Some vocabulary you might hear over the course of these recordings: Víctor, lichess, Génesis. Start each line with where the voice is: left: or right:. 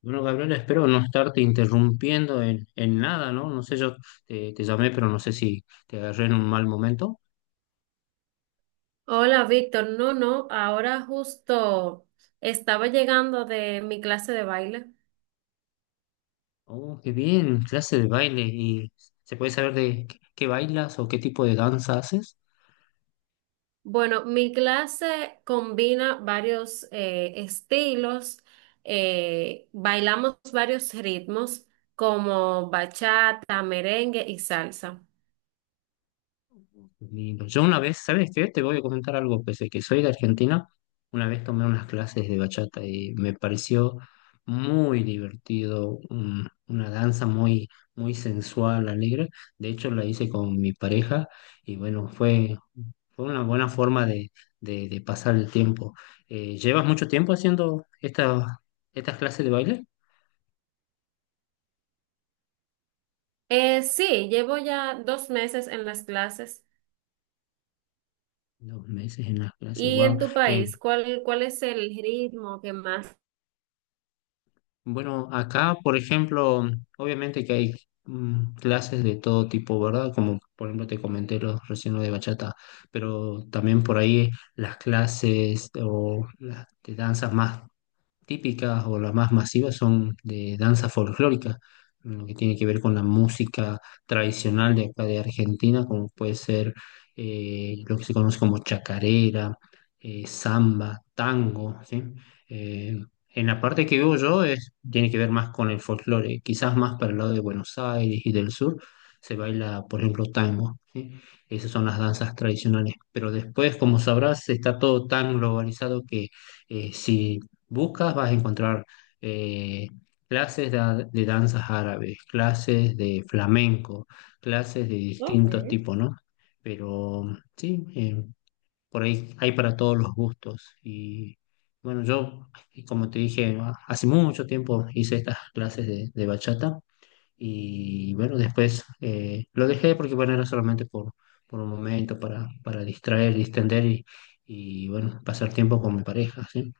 left: Bueno, Gabriela, espero no estarte interrumpiendo en nada, ¿no? No sé, yo te llamé, pero no sé si te agarré en un mal momento.
right: Hola, Víctor. No, no, ahora justo estaba llegando de mi clase de baile.
left: Oh, qué bien, clase de baile. ¿Y se puede saber de qué bailas o qué tipo de danza haces?
right: Bueno, mi clase combina varios estilos, bailamos varios ritmos como bachata, merengue y salsa.
left: Lindo. Yo una vez, ¿sabes qué? Te voy a comentar algo, pese a que soy de Argentina, una vez tomé unas clases de bachata y me pareció muy divertido, una danza muy, muy sensual, alegre. De hecho, la hice con mi pareja y bueno, fue una buena forma de pasar el tiempo. ¿Llevas mucho tiempo haciendo estas clases de baile?
right: Sí, llevo ya 2 meses en las clases.
left: 2 meses en las clases,
right: ¿Y
left: wow.
right: en tu país,
left: Eh,
right: cuál es el ritmo que más?
left: bueno, acá, por ejemplo, obviamente que hay clases de todo tipo, ¿verdad? Como por ejemplo te comenté recién lo de bachata, pero también por ahí las clases o las de danzas más típicas o las más masivas son de danza folclórica, lo que tiene que ver con la música tradicional de acá de Argentina, como puede ser lo que se conoce como chacarera, samba, tango, ¿sí? Eh, en la parte que vivo yo es, tiene que ver más con el folclore, quizás más para el lado de Buenos Aires y del sur se baila, por ejemplo, tango, ¿sí? Esas son las danzas tradicionales, pero después, como sabrás, está todo tan globalizado que si buscas, vas a encontrar eh, clases de danzas árabes, clases de flamenco, clases de
right: Ok,
left: distintos tipos, ¿no? Pero sí, por ahí hay para todos los gustos. Y bueno, yo, y como te dije, hace mucho tiempo hice estas clases de bachata y bueno, después lo dejé porque bueno, era solamente por un momento para distraer, distender y bueno, pasar tiempo con mi pareja, ¿sí?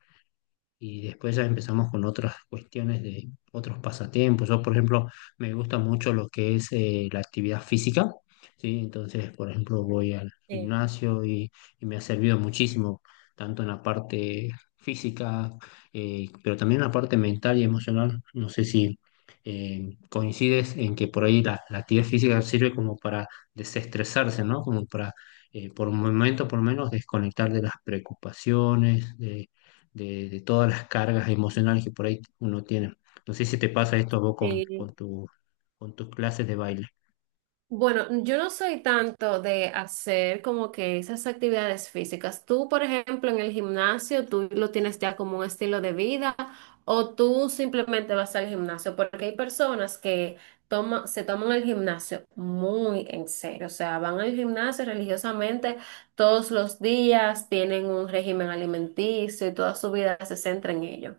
left: Y después ya empezamos con otras cuestiones de otros pasatiempos. Yo, por ejemplo, me gusta mucho lo que es la actividad física, ¿sí? Entonces, por ejemplo, voy al
right: sí.
left: gimnasio y me ha servido muchísimo, tanto en la parte física, pero también en la parte mental y emocional. No sé si coincides en que por ahí la actividad física sirve como para desestresarse, ¿no? Como para, por un momento, por lo menos, desconectar de las preocupaciones, de todas las cargas emocionales que por ahí uno tiene. No sé si te pasa esto a vos con tu, con tus clases de baile.
right: Bueno, yo no soy tanto de hacer como que esas actividades físicas. Tú, por ejemplo, en el gimnasio, tú lo tienes ya como un estilo de vida o tú simplemente vas al gimnasio, porque hay personas que se toman el gimnasio muy en serio, o sea, van al gimnasio religiosamente todos los días, tienen un régimen alimenticio y toda su vida se centra en ello.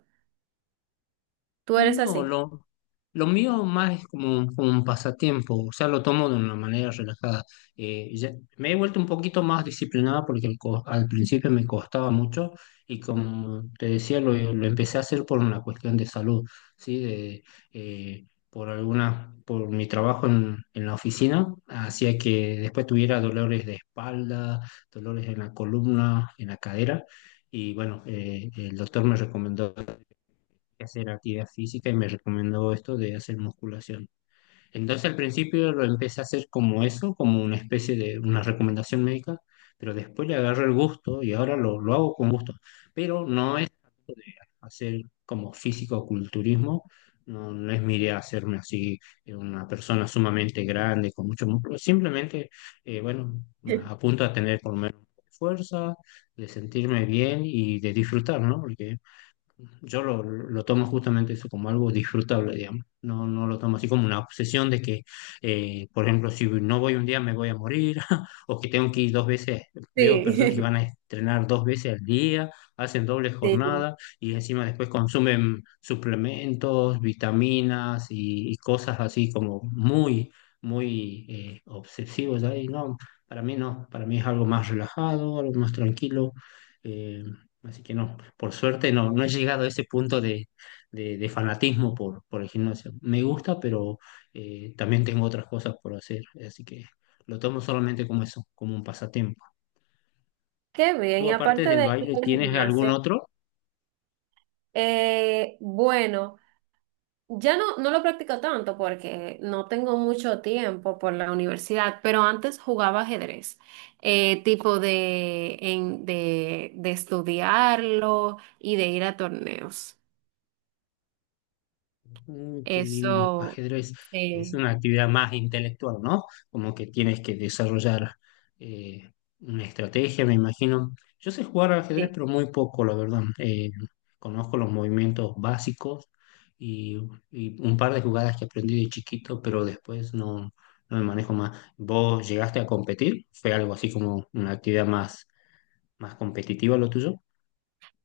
right: ¿Tú eres
left: No,
right: así?
left: lo mío más es como, un pasatiempo, o sea, lo tomo de una manera relajada. Eh, ya- Me he vuelto un poquito más disciplinada porque al principio me costaba mucho y como te decía, lo empecé a hacer por una cuestión de salud, ¿sí? Por por mi trabajo en la oficina, hacía que después tuviera dolores de espalda, dolores en la columna, en la cadera. Y bueno, el doctor me recomendó hacer actividad física y me recomendó esto de hacer musculación. Entonces al principio lo empecé a hacer como eso, como una especie de una recomendación médica, pero después le agarré el gusto y ahora lo hago con gusto. Pero no es algo de hacer como físico-culturismo, no, no es mi idea hacerme así una persona sumamente grande, con mucho músculo, simplemente, bueno, apunto a tener por lo menos fuerza, de sentirme bien y de disfrutar, ¿no? Porque yo lo tomo justamente eso como algo disfrutable, digamos. No, no lo tomo así como una obsesión de que, por ejemplo, si no voy un día me voy a morir, o que tengo que ir 2 veces. Veo personas que van
right: Sí,
left: a entrenar 2 veces al día, hacen doble
right: sí.
left: jornada y encima después consumen suplementos, vitaminas y cosas así como muy, muy obsesivos ahí. No, para mí no, para mí es algo más relajado, algo más tranquilo. eh, Así que no, por suerte no, no he llegado a ese punto de fanatismo por el gimnasio. Me gusta, pero también tengo otras cosas por hacer, así que lo tomo solamente como eso, como un pasatiempo.
right: Qué bien,
left: ¿Tú
right: y
left: aparte
right: aparte
left: del
right: de ir
left: baile
right: al
left: tienes algún
right: gimnasio.
left: otro?
right: Bueno, ya no, no lo practico tanto porque no tengo mucho tiempo por la universidad, pero antes jugaba ajedrez, tipo de, en- de, de estudiarlo y de ir a torneos.
left: Mm, qué lindo.
right: Eso,
left: Ajedrez es
right: sí,
left: una actividad más intelectual, ¿no? Como que tienes que desarrollar eh, una estrategia, me imagino. Yo sé jugar al ajedrez,
right: sí.
left: pero muy poco, la verdad. Conozco los movimientos básicos y, y un par de jugadas que aprendí de chiquito, pero después no, no me manejo más. ¿Vos llegaste a competir? ¿Fue algo así como una actividad más competitiva lo tuyo?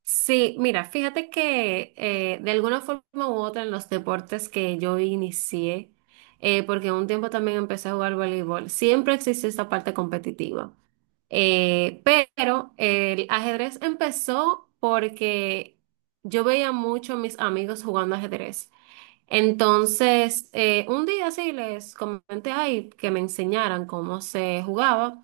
right: Sí, mira, fíjate que de alguna forma u otra en los deportes que yo inicié, porque un tiempo también empecé a jugar voleibol, siempre existe esta parte competitiva. Eh, pero el ajedrez empezó porque yo veía mucho a mis amigos jugando ajedrez. Entonces, un día sí les comenté ay, que me enseñaran cómo se jugaba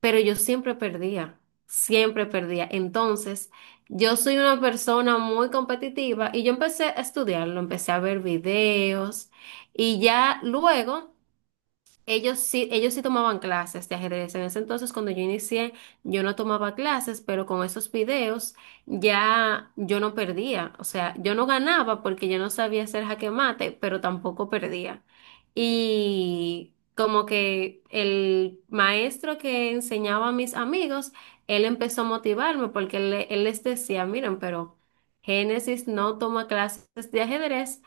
right: pero yo siempre perdía, siempre perdía. Entonces, yo soy una persona muy competitiva y yo empecé a estudiarlo, empecé a ver videos y ya luego... ellos sí tomaban clases de ajedrez. En ese entonces, cuando yo inicié, yo no tomaba clases, pero con esos videos ya yo no perdía. O sea, yo no ganaba porque yo no sabía hacer jaque mate, pero tampoco perdía. Y como que el maestro que enseñaba a mis amigos, él empezó a motivarme porque él les decía, miren, pero Génesis no toma clases de ajedrez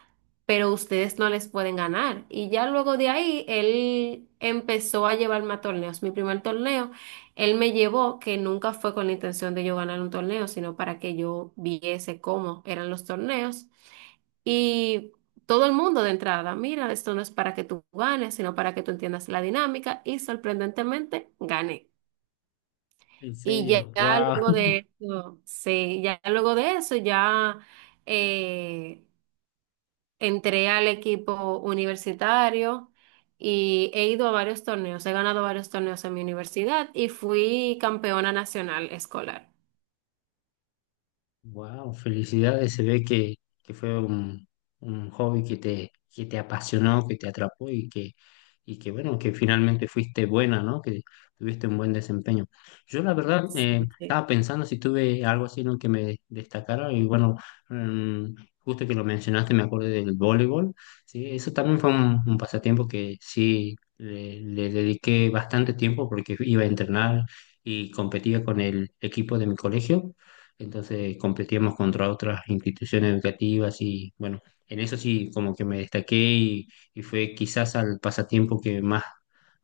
right: pero ustedes no les pueden ganar. Y ya luego de ahí, él empezó a llevarme a torneos. Mi primer torneo, él me llevó, que nunca fue con la intención de yo ganar un torneo, sino para que yo viese cómo eran los torneos. Y todo el mundo de entrada, mira, esto no es para que tú ganes, sino para que tú entiendas la dinámica. Y sorprendentemente, gané.
left: ¿En
right: Y ya
left: serio?
right: ya
left: ¡Wow!
right: luego de eso, sí, ya luego de eso, eh, entré al equipo universitario y he ido a varios torneos, he ganado varios torneos en mi universidad y fui campeona nacional escolar.
left: Wow, felicidades. Se ve que fue un hobby que te apasionó, que te atrapó y que bueno, que finalmente fuiste buena, ¿no? Que tuviste un buen desempeño. Yo la verdad
right: Sí, sí.
left: estaba pensando si tuve algo así en lo que me destacara y bueno, mm, justo que lo mencionaste me acordé del voleibol, ¿sí? Eso también fue un pasatiempo que sí le dediqué bastante tiempo porque iba a entrenar y competía con el equipo de mi colegio, entonces competíamos contra otras instituciones educativas y bueno, en eso sí como que me destaqué y fue quizás al pasatiempo que más,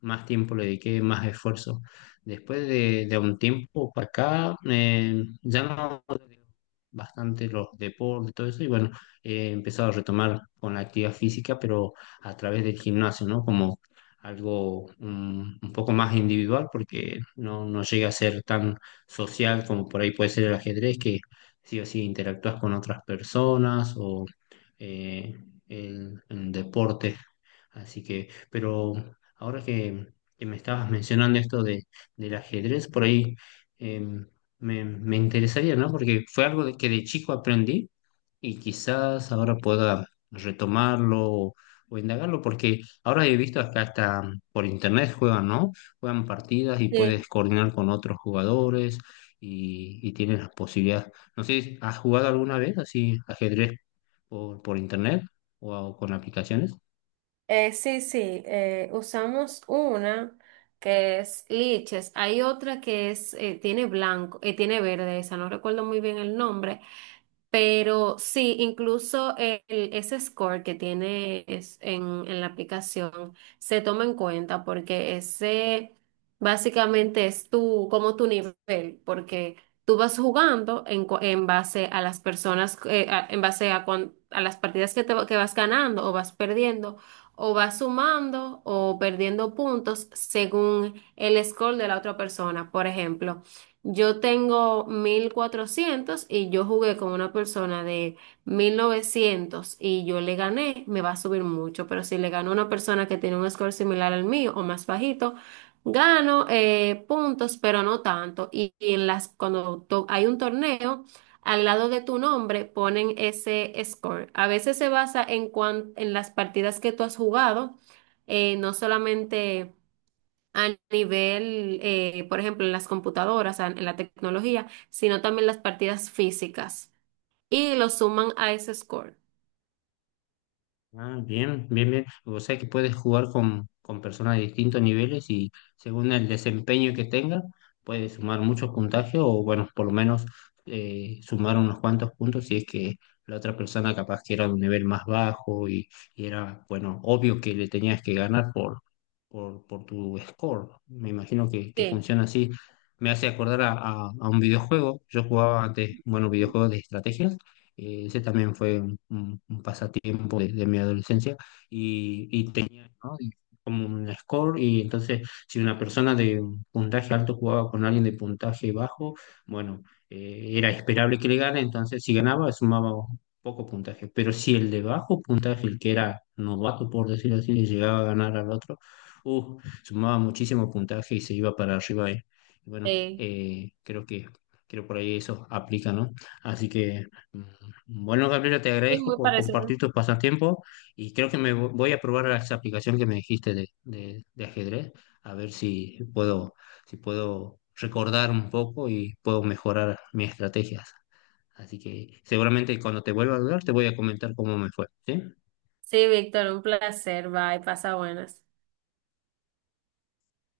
left: más tiempo le dediqué, más esfuerzo. Después de un tiempo para acá, ya no bastante los deportes, todo eso, y bueno, he empezado a retomar con la actividad física, pero a través del gimnasio, ¿no? Como algo poco más individual, porque no, no llega a ser tan social, como por ahí puede ser el ajedrez, que sí o sí interactúas con otras personas o eh, el, deporte. Así que, pero ahora que me estabas mencionando esto del ajedrez, por ahí em, me interesaría, ¿no? Porque fue algo de que de chico aprendí y quizás ahora pueda retomarlo o indagarlo, porque ahora he visto que hasta por internet juegan, ¿no? Juegan partidas y puedes
right: Sí,
left: coordinar con otros jugadores y tienes las posibilidades. No sé, ¿has jugado alguna vez así ajedrez por internet o con aplicaciones?
right: sí, usamos una que es liches, hay otra que es, tiene blanco, tiene verde, esa no recuerdo muy bien el nombre. Pero sí, incluso ese score que en la aplicación se toma en cuenta porque ese básicamente es tu, como tu nivel, porque tú vas jugando en base a las personas, en base a, a las partidas que vas ganando o vas perdiendo, o vas sumando o perdiendo puntos según el score de la otra persona. Por ejemplo. Yo tengo 1400 y yo jugué con una persona de 1900 y yo le gané, me va a subir mucho, pero si le gano a una persona que tiene un score similar al mío o más bajito, gano puntos, pero no tanto. Y en las, hay un torneo, al lado de tu nombre ponen ese score. A veces se basa en las partidas que tú has jugado, no solamente a nivel, por ejemplo, en las computadoras, en la tecnología, sino también las partidas físicas. Y lo suman a ese score.
left: Ah, bien, bien, bien. O sea que puedes jugar con personas de distintos niveles y según el desempeño que tenga, puedes sumar muchos puntajes o, bueno, por lo menos sumar unos cuantos puntos si es que la otra persona capaz que era de un nivel más bajo y era, bueno, obvio que le tenías que ganar por tu score. Me imagino que
right: Sí,
left: funciona así. Me hace acordar a un videojuego. Yo jugaba antes, bueno, videojuegos de estrategias. Ese también fue un pasatiempo de mi adolescencia y tenía, ¿no? Y como un score y entonces si una persona de puntaje alto jugaba con alguien de puntaje bajo, bueno, era esperable que le gane, entonces si ganaba sumaba poco puntaje, pero si el de bajo puntaje, el que era novato por decirlo así, le llegaba a ganar al otro, sumaba muchísimo puntaje y se iba para arriba ahí. Y bueno,
right: sí,
left: creo por ahí eso aplica, ¿no? Así que, bueno, Gabriela, te
right: sí,
left: agradezco
right: muy
left: por
right: parecido.
left: compartir tus pasatiempos y creo que voy a probar esa aplicación que me dijiste de ajedrez, a ver si puedo, si puedo recordar un poco y puedo mejorar mis estrategias. Así que seguramente cuando te vuelva a hablar te voy a comentar cómo me fue, ¿sí?
right: Sí, Víctor, un placer. Bye, pasa buenas.